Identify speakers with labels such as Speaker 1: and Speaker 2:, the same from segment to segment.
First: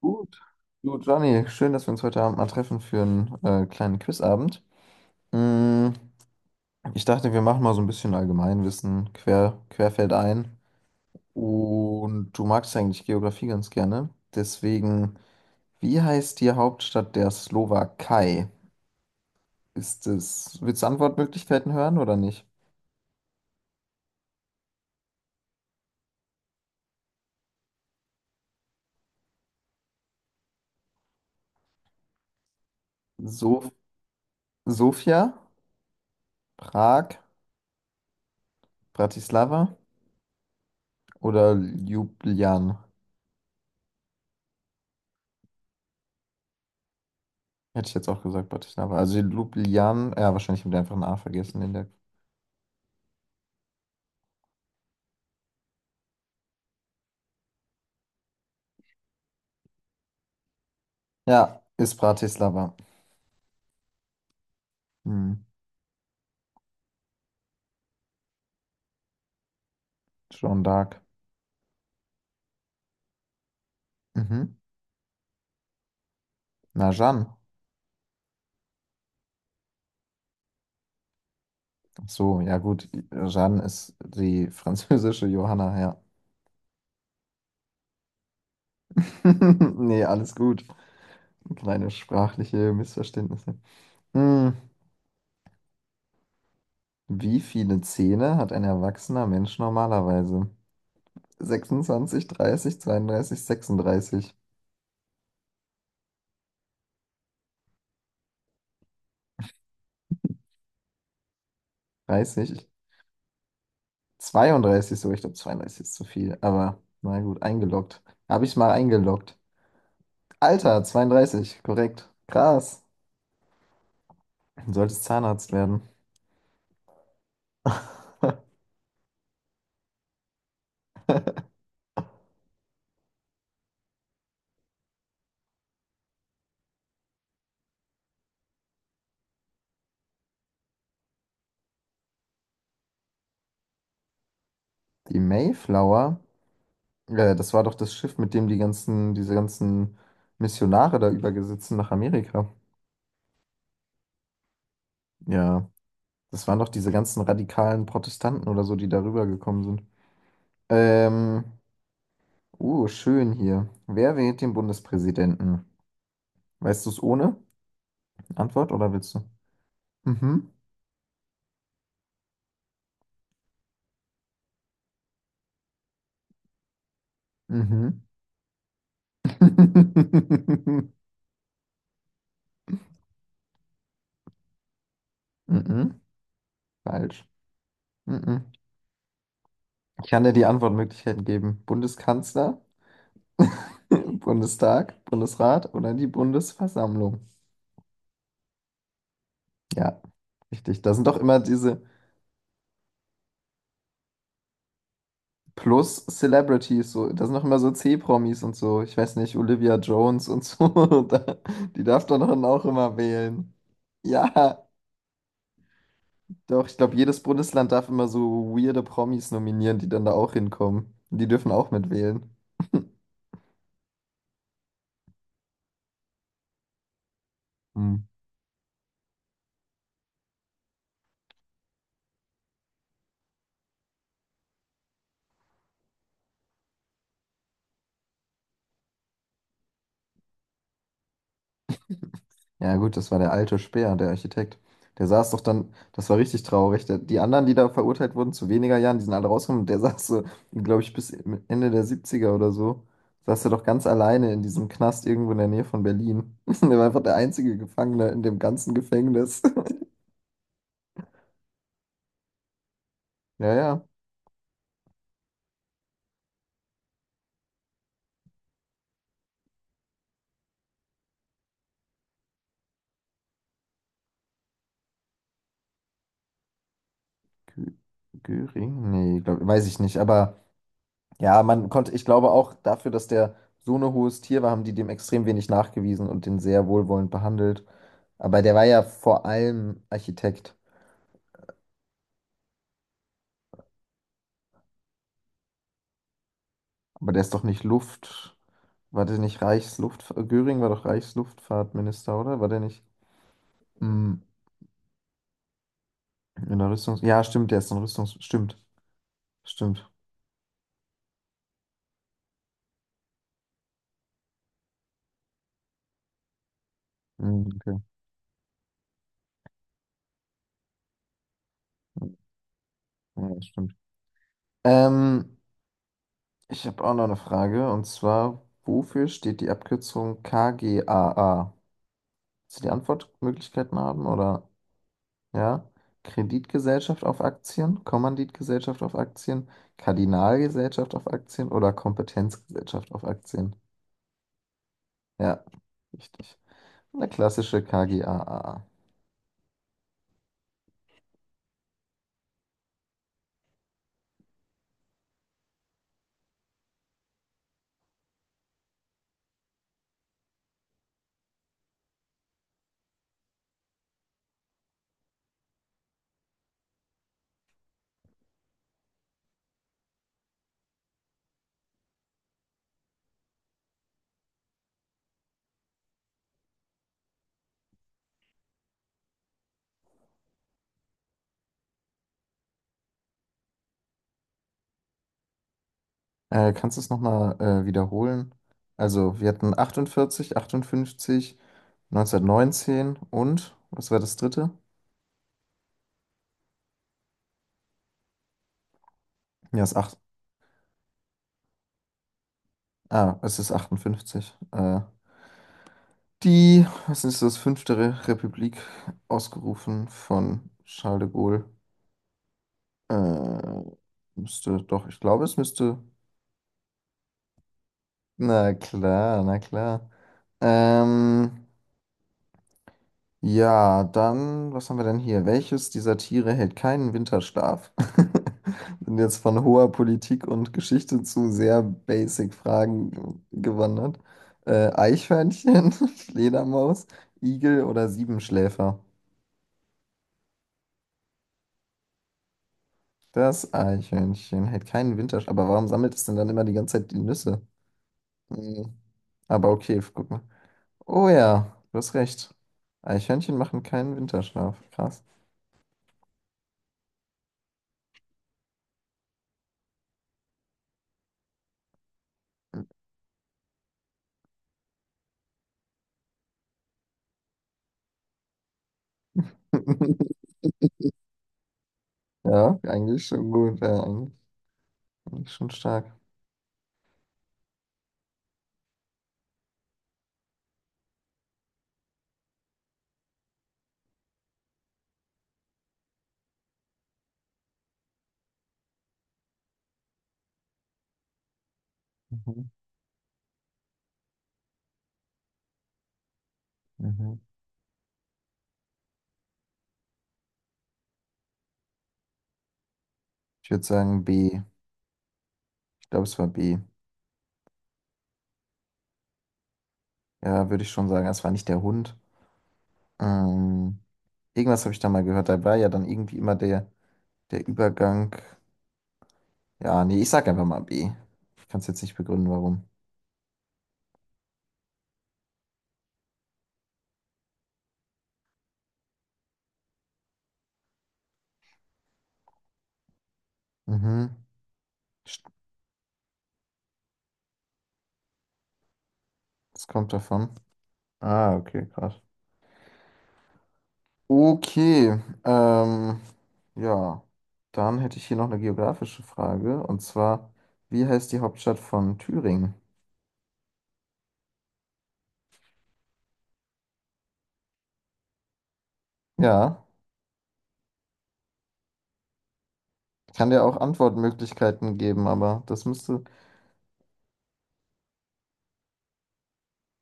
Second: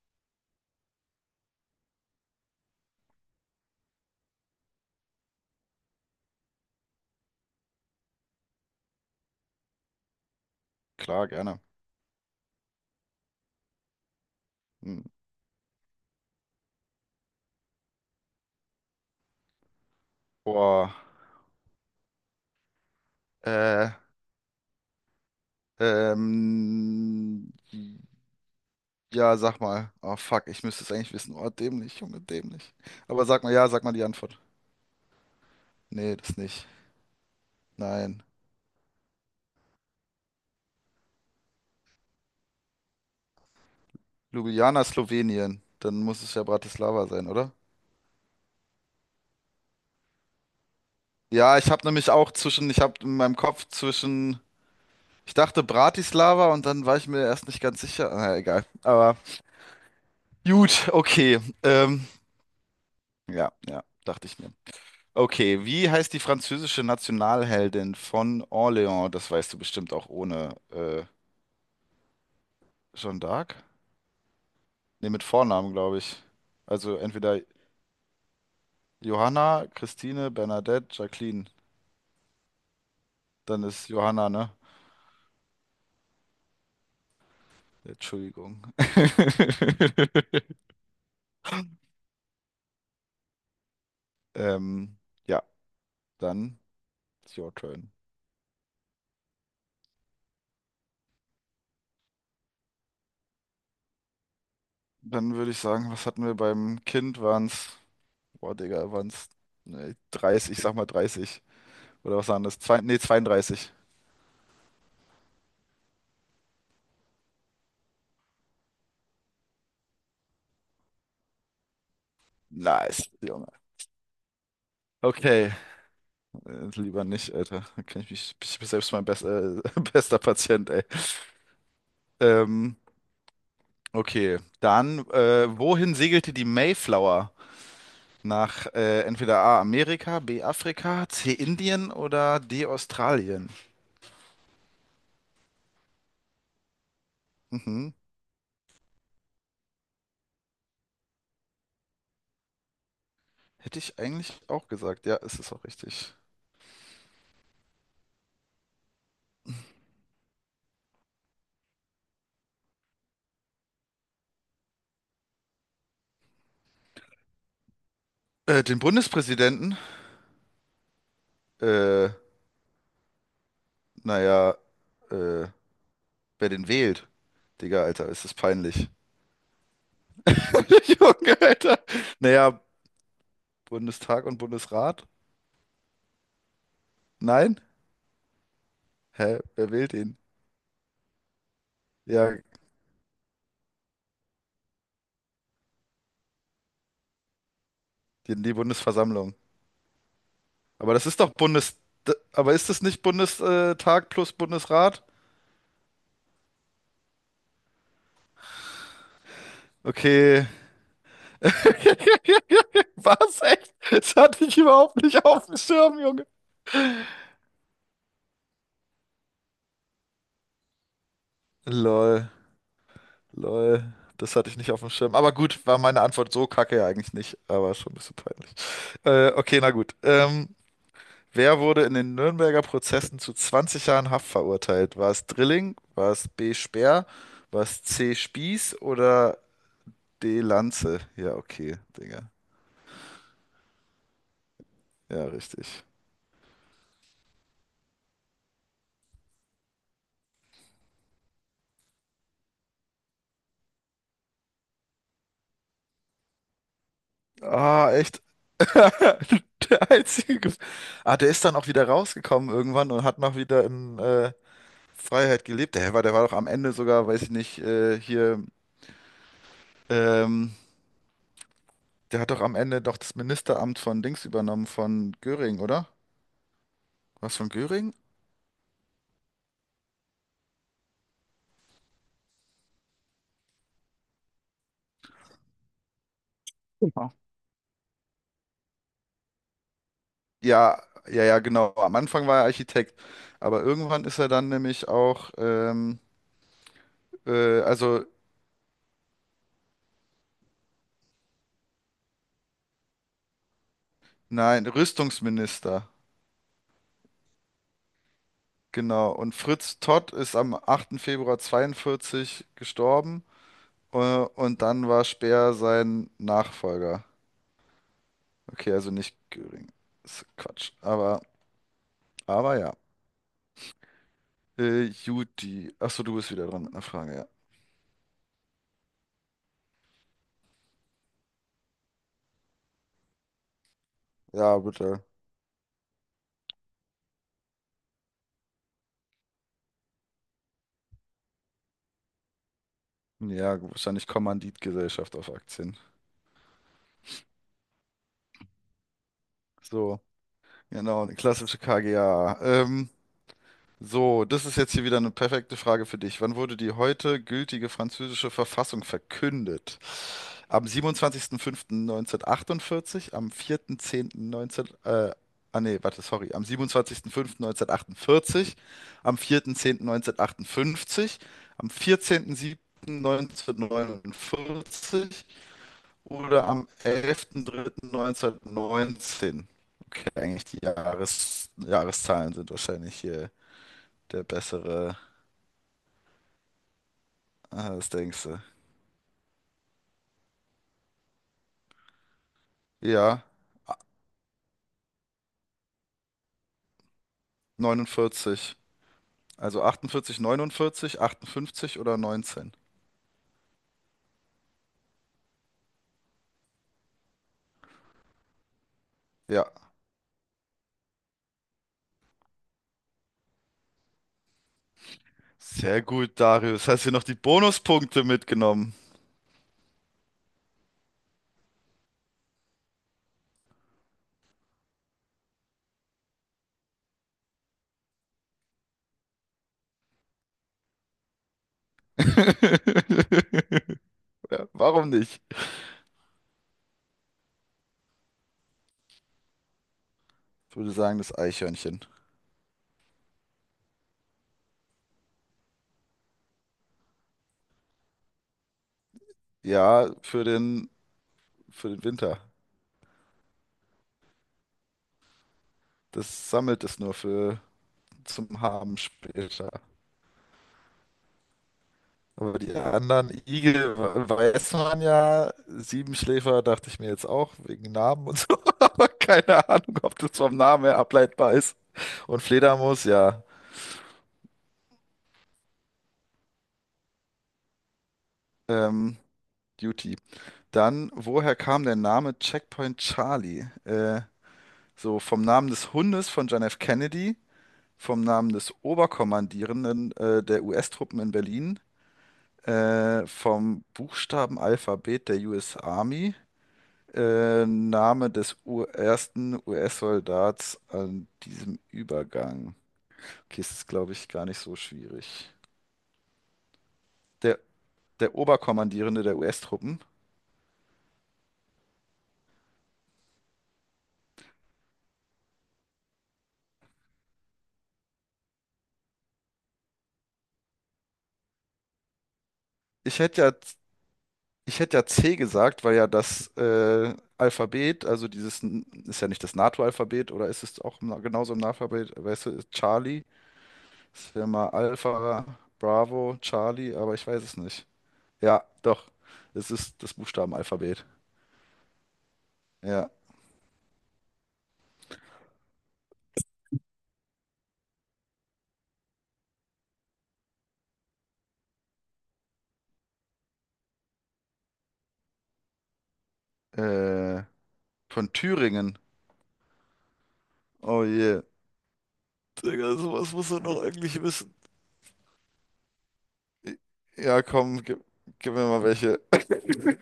Speaker 1: Gut. Du, Johnny, schön, dass wir uns heute Abend mal treffen für einen kleinen Quizabend. Mm, ich dachte, wir machen mal so ein bisschen Allgemeinwissen querfeld ein.
Speaker 2: Klar, gerne.
Speaker 1: Und du magst eigentlich Geografie ganz gerne.
Speaker 2: Hm.
Speaker 1: Deswegen, wie heißt die Hauptstadt der Slowakei? Willst du
Speaker 2: Boah.
Speaker 1: Antwortmöglichkeiten hören oder nicht?
Speaker 2: Äh, ähm, ja, sag mal. Oh fuck, ich müsste es eigentlich wissen. Oh, dämlich, Junge, dämlich. Aber sag mal, ja,
Speaker 1: So
Speaker 2: sag mal die Antwort.
Speaker 1: Sofia,
Speaker 2: Nee, das nicht.
Speaker 1: Prag,
Speaker 2: Nein.
Speaker 1: Bratislava oder Ljubljana?
Speaker 2: Ljubljana, Slowenien. Dann muss es ja Bratislava sein, oder?
Speaker 1: Hätte ich jetzt auch gesagt, Bratislava. Also Ljubljana, ja, wahrscheinlich mit ich einfach ein A
Speaker 2: Ja,
Speaker 1: vergessen in der.
Speaker 2: ich habe in meinem Kopf zwischen, ich dachte Bratislava und dann war ich mir erst nicht ganz sicher. Na, egal. Aber gut, okay.
Speaker 1: Ja, ist
Speaker 2: Ähm,
Speaker 1: Bratislava.
Speaker 2: ja, ja, dachte ich mir.
Speaker 1: Hm,
Speaker 2: Okay, wie heißt die französische Nationalheldin von Orléans? Das weißt du bestimmt auch ohne
Speaker 1: schon dark.
Speaker 2: Jeanne d'Arc.
Speaker 1: Mhm.
Speaker 2: Ne, mit Vornamen, glaube ich.
Speaker 1: Na,
Speaker 2: Also
Speaker 1: Jeanne.
Speaker 2: entweder Johanna, Christine, Bernadette, Jacqueline.
Speaker 1: Ach so, ja gut. Jeanne
Speaker 2: Dann ist
Speaker 1: ist
Speaker 2: Johanna,
Speaker 1: die
Speaker 2: ne?
Speaker 1: französische Johanna, ja.
Speaker 2: Entschuldigung.
Speaker 1: Nee, alles gut. Kleine sprachliche Missverständnisse. Hm,
Speaker 2: Ähm, ja, dann it's
Speaker 1: wie
Speaker 2: your
Speaker 1: viele
Speaker 2: turn.
Speaker 1: Zähne hat ein erwachsener Mensch normalerweise? 26, 30, 32, 36.
Speaker 2: Dann würde ich sagen, was hatten wir beim Kind? Waren's, boah, Digga, waren's ne, 30, ich sag mal 30. Oder was waren das?
Speaker 1: 30?
Speaker 2: Zwei, nee, 32.
Speaker 1: 32 so, ich glaube 32 ist zu viel, aber na gut, eingeloggt. Habe ich mal eingeloggt. Alter, 32, korrekt. Krass.
Speaker 2: Nice, Junge.
Speaker 1: Du solltest Zahnarzt
Speaker 2: Okay,
Speaker 1: werden.
Speaker 2: lieber nicht, Alter. Da kann ich mich, ich bin selbst mein bester Patient, ey. Ähm, okay, dann, wohin segelte die Mayflower? Nach entweder A, Amerika, B, Afrika, C, Indien oder D, Australien?
Speaker 1: Die Mayflower, das war doch
Speaker 2: Mhm.
Speaker 1: das Schiff, mit dem die ganzen, diese ganzen Missionare da übergesetzt sind nach Amerika.
Speaker 2: Hätte ich eigentlich auch gesagt. Ja, ist es auch
Speaker 1: Ja,
Speaker 2: richtig.
Speaker 1: das waren doch diese ganzen radikalen Protestanten oder so, die darüber gekommen sind. Ähm, schön hier. Wer wählt den Bundespräsidenten? Weißt du es ohne
Speaker 2: Äh,
Speaker 1: Antwort
Speaker 2: den
Speaker 1: oder willst du?
Speaker 2: Bundespräsidenten?
Speaker 1: Mhm.
Speaker 2: Äh, naja, äh, wer den wählt? Digga,
Speaker 1: Mhm.
Speaker 2: Alter, ist es peinlich. Junge, Alter. Naja, Bundestag und Bundesrat?
Speaker 1: Mhm. Falsch.
Speaker 2: Nein?
Speaker 1: Mhm.
Speaker 2: Hä? Wer wählt
Speaker 1: Ich
Speaker 2: ihn?
Speaker 1: kann dir die Antwortmöglichkeiten geben.
Speaker 2: Ja,
Speaker 1: Bundeskanzler, Bundestag, Bundesrat oder die Bundesversammlung.
Speaker 2: die Bundesversammlung.
Speaker 1: Ja, richtig. Da
Speaker 2: Aber
Speaker 1: sind
Speaker 2: das
Speaker 1: doch
Speaker 2: ist doch
Speaker 1: immer
Speaker 2: Bundes...
Speaker 1: diese
Speaker 2: Aber ist das nicht Bundestag plus Bundesrat?
Speaker 1: Plus-Celebrities, so, da sind doch immer so C-Promis und so. Ich weiß nicht, Olivia Jones und
Speaker 2: Okay.
Speaker 1: so. Da, die darf doch dann auch immer
Speaker 2: Was?
Speaker 1: wählen.
Speaker 2: Echt? Das hatte ich
Speaker 1: Ja,
Speaker 2: überhaupt nicht auf dem Schirm, Junge.
Speaker 1: doch, ich glaube, jedes Bundesland darf immer so weirde Promis nominieren, die dann da auch hinkommen. Die dürfen auch
Speaker 2: Lol.
Speaker 1: mitwählen.
Speaker 2: Lol. Das hatte ich nicht auf dem Schirm. Aber gut, war meine Antwort so kacke ja eigentlich nicht. Aber schon ein
Speaker 1: Hm.
Speaker 2: bisschen peinlich. Okay, na gut. Wer wurde in den Nürnberger Prozessen zu 20 Jahren Haft verurteilt? War es Drilling? War es B. Speer? War es C. Spieß oder D. Lanze? Ja, okay, Digga.
Speaker 1: Ja, gut, das war der alte Speer, der Architekt. Der
Speaker 2: Ja,
Speaker 1: saß doch
Speaker 2: richtig.
Speaker 1: dann, das war richtig traurig. Der, die anderen, die da verurteilt wurden zu weniger Jahren, die sind alle rausgekommen. Und der saß so, glaube ich, bis Ende der Siebziger oder so, saß er doch ganz alleine in diesem Knast irgendwo in der Nähe von Berlin. Der war einfach der einzige
Speaker 2: Ah,
Speaker 1: Gefangene in
Speaker 2: echt.
Speaker 1: dem ganzen Gefängnis.
Speaker 2: Der einzige. Der ist dann auch wieder rausgekommen irgendwann und hat noch
Speaker 1: Ja,
Speaker 2: wieder
Speaker 1: ja.
Speaker 2: in Freiheit gelebt. Der war doch am Ende sogar, weiß ich nicht, hier. Ähm, der hat doch am Ende doch das Ministeramt von Dings übernommen, von Göring, oder? Was von
Speaker 1: Gü-
Speaker 2: Göring?
Speaker 1: Göring? Nee, glaub, weiß ich nicht. Aber ja, man konnte, ich glaube auch dafür, dass der so ein hohes Tier war, haben die dem extrem wenig nachgewiesen und den sehr wohlwollend
Speaker 2: Ja.
Speaker 1: behandelt. Aber der war ja vor allem Architekt.
Speaker 2: Ja, ja, ja, genau. Am Anfang war er Architekt, aber irgendwann ist er dann nämlich auch,
Speaker 1: Aber der ist doch nicht
Speaker 2: also
Speaker 1: Luft. War der nicht Reichsluft... Göring war doch Reichsluftfahrtminister, oder? War der nicht mm,
Speaker 2: nein, Rüstungsminister.
Speaker 1: in der Rüstungs... Ja, stimmt, der ist in Rüstungs... Stimmt,
Speaker 2: Genau. Und Fritz
Speaker 1: stimmt.
Speaker 2: Todt ist am 8. Februar 42 gestorben, äh, und dann war Speer sein Nachfolger.
Speaker 1: Okay.
Speaker 2: Okay, also nicht Göring. Ist Quatsch. Aber ja.
Speaker 1: Ja, ja, stimmt. Ähm,
Speaker 2: Juti. Achso, du bist wieder dran
Speaker 1: ich
Speaker 2: mit einer
Speaker 1: habe auch noch
Speaker 2: Frage,
Speaker 1: eine
Speaker 2: ja.
Speaker 1: Frage. Und zwar, wofür steht die Abkürzung KGaA? Willst du die Antwortmöglichkeiten haben, oder?
Speaker 2: Ja, bitte.
Speaker 1: Ja, Kreditgesellschaft auf Aktien, Kommanditgesellschaft auf Aktien, Kardinalgesellschaft auf Aktien oder Kompetenzgesellschaft auf Aktien.
Speaker 2: Ja, wahrscheinlich Kommanditgesellschaft auf
Speaker 1: Ja,
Speaker 2: Aktien.
Speaker 1: richtig. Eine klassische KGaA.
Speaker 2: So. Genau, eine klassische KGA. So, das ist jetzt hier wieder eine perfekte Frage für dich. Wann wurde die heute gültige französische Verfassung verkündet? Am 27.05.1948, am 4.10.19, ah nee, warte, sorry, am 27.05.1948, am 4.10.1958, am 14.07.1949, oder am 11.03.1919. Okay, eigentlich die Jahreszahlen sind wahrscheinlich hier der bessere,
Speaker 1: Kannst du es nochmal
Speaker 2: das denkst
Speaker 1: wiederholen?
Speaker 2: du.
Speaker 1: Also, wir hatten 48, 58, 1919
Speaker 2: Ja,
Speaker 1: und, was war das dritte?
Speaker 2: 49.
Speaker 1: Ja,
Speaker 2: Also 48, 49, 58 oder 19.
Speaker 1: es ist achtundfünfzig. Die, was ist das, fünfte Re Republik,
Speaker 2: Ja,
Speaker 1: ausgerufen von Charles de Gaulle. Äh, müsste, doch, ich glaube, es müsste.
Speaker 2: sehr gut, Darius. Hast du noch die Bonuspunkte
Speaker 1: Na
Speaker 2: mitgenommen?
Speaker 1: klar, na klar. Ähm, ja, dann, was haben wir denn hier? Welches dieser Tiere hält keinen Winterschlaf? Sind jetzt von hoher Politik und Geschichte zu sehr basic Fragen gewandert.
Speaker 2: Ja, warum nicht?
Speaker 1: Eichhörnchen, Fledermaus, Igel oder Siebenschläfer?
Speaker 2: Ich würde sagen, das Eichhörnchen.
Speaker 1: Das Eichhörnchen hält keinen Winterschlaf. Aber warum sammelt es denn dann immer die ganze Zeit die Nüsse? Hm, Aber okay,
Speaker 2: Ja,
Speaker 1: guck mal.
Speaker 2: für den,
Speaker 1: Oh ja,
Speaker 2: für
Speaker 1: du
Speaker 2: den
Speaker 1: hast
Speaker 2: Winter.
Speaker 1: recht. Eichhörnchen machen keinen Winterschlaf. Krass.
Speaker 2: Das sammelt es nur für zum Haben später. Aber die anderen Igel weiß man ja. Siebenschläfer dachte ich mir jetzt auch, wegen Namen und so. Aber keine Ahnung, ob das vom Namen her ableitbar ist. Und
Speaker 1: Ja,
Speaker 2: Fledermaus,
Speaker 1: eigentlich
Speaker 2: ja.
Speaker 1: schon gut. Ja, eigentlich schon stark.
Speaker 2: Ähm, Duty. Dann, woher kam der Name Checkpoint Charlie? So vom Namen des Hundes von John F. Kennedy, vom Namen des Oberkommandierenden der US-Truppen in Berlin,
Speaker 1: Mhm.
Speaker 2: vom Buchstabenalphabet der US Army.
Speaker 1: Mhm.
Speaker 2: Name des U ersten US-Soldats an diesem Übergang. Okay,
Speaker 1: Ich
Speaker 2: es
Speaker 1: würde
Speaker 2: ist, glaube
Speaker 1: sagen
Speaker 2: ich, gar nicht
Speaker 1: B.
Speaker 2: so schwierig.
Speaker 1: Ich glaube, es war B.
Speaker 2: Der, der Oberkommandierende der US-Truppen.
Speaker 1: Ja, würde ich schon sagen. Es war nicht der Hund. Ähm, irgendwas habe ich da mal gehört. Da war ja dann irgendwie immer der Übergang. Ja, nee, ich sag einfach mal B. Ich kann es jetzt nicht begründen, warum.
Speaker 2: Ich hätte ja, ich hätte ja C gesagt, weil ja das Alphabet, also dieses, N- ist ja nicht das NATO-Alphabet, oder ist es auch genauso im NATO-Alphabet? Weißt du, ist Charlie,
Speaker 1: Mhm.
Speaker 2: das wäre mal Alpha,
Speaker 1: St-
Speaker 2: Bravo, Charlie, aber ich weiß es nicht. Ja, doch, es
Speaker 1: Es
Speaker 2: ist
Speaker 1: kommt
Speaker 2: das
Speaker 1: davon.
Speaker 2: Buchstabenalphabet.
Speaker 1: Okay, krass.
Speaker 2: Ja,
Speaker 1: Okay, ja, dann hätte ich hier noch eine geografische Frage und zwar, wie heißt die Hauptstadt von Thüringen?
Speaker 2: äh, von Thüringen.
Speaker 1: Ja,
Speaker 2: Oh je. Digga, sowas
Speaker 1: kann
Speaker 2: muss er
Speaker 1: dir auch
Speaker 2: noch eigentlich wissen.
Speaker 1: Antwortmöglichkeiten geben, aber das müsste.
Speaker 2: Ja, komm, gib mir mal welche.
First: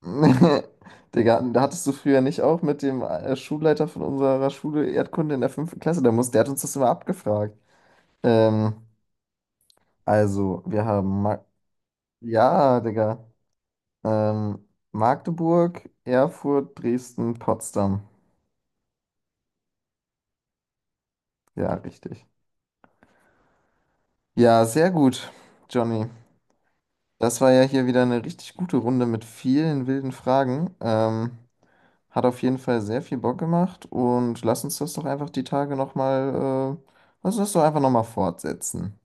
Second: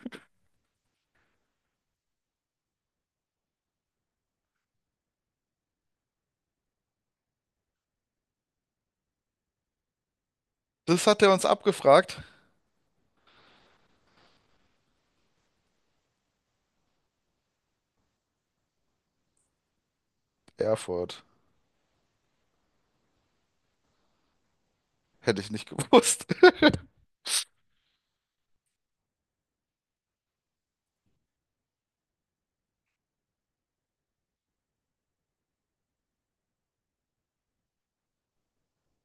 Speaker 1: Digga, da hattest du früher nicht auch mit dem Schulleiter von unserer Schule Erdkunde in der fünften Klasse, der hat uns das immer abgefragt. Ähm, also, wir
Speaker 2: Das
Speaker 1: haben,
Speaker 2: hat er
Speaker 1: Ma
Speaker 2: uns abgefragt.
Speaker 1: ja, Digga, ähm, Magdeburg, Erfurt, Dresden, Potsdam.
Speaker 2: Erfurt.
Speaker 1: Ja, richtig. Ja, sehr gut,
Speaker 2: Hätte ich nicht
Speaker 1: Johnny.
Speaker 2: gewusst.
Speaker 1: Das war ja hier wieder eine richtig gute Runde mit vielen wilden Fragen. Hat auf jeden Fall sehr viel Bock gemacht und lass uns das doch einfach die Tage nochmal, lass uns das doch einfach nochmal fortsetzen.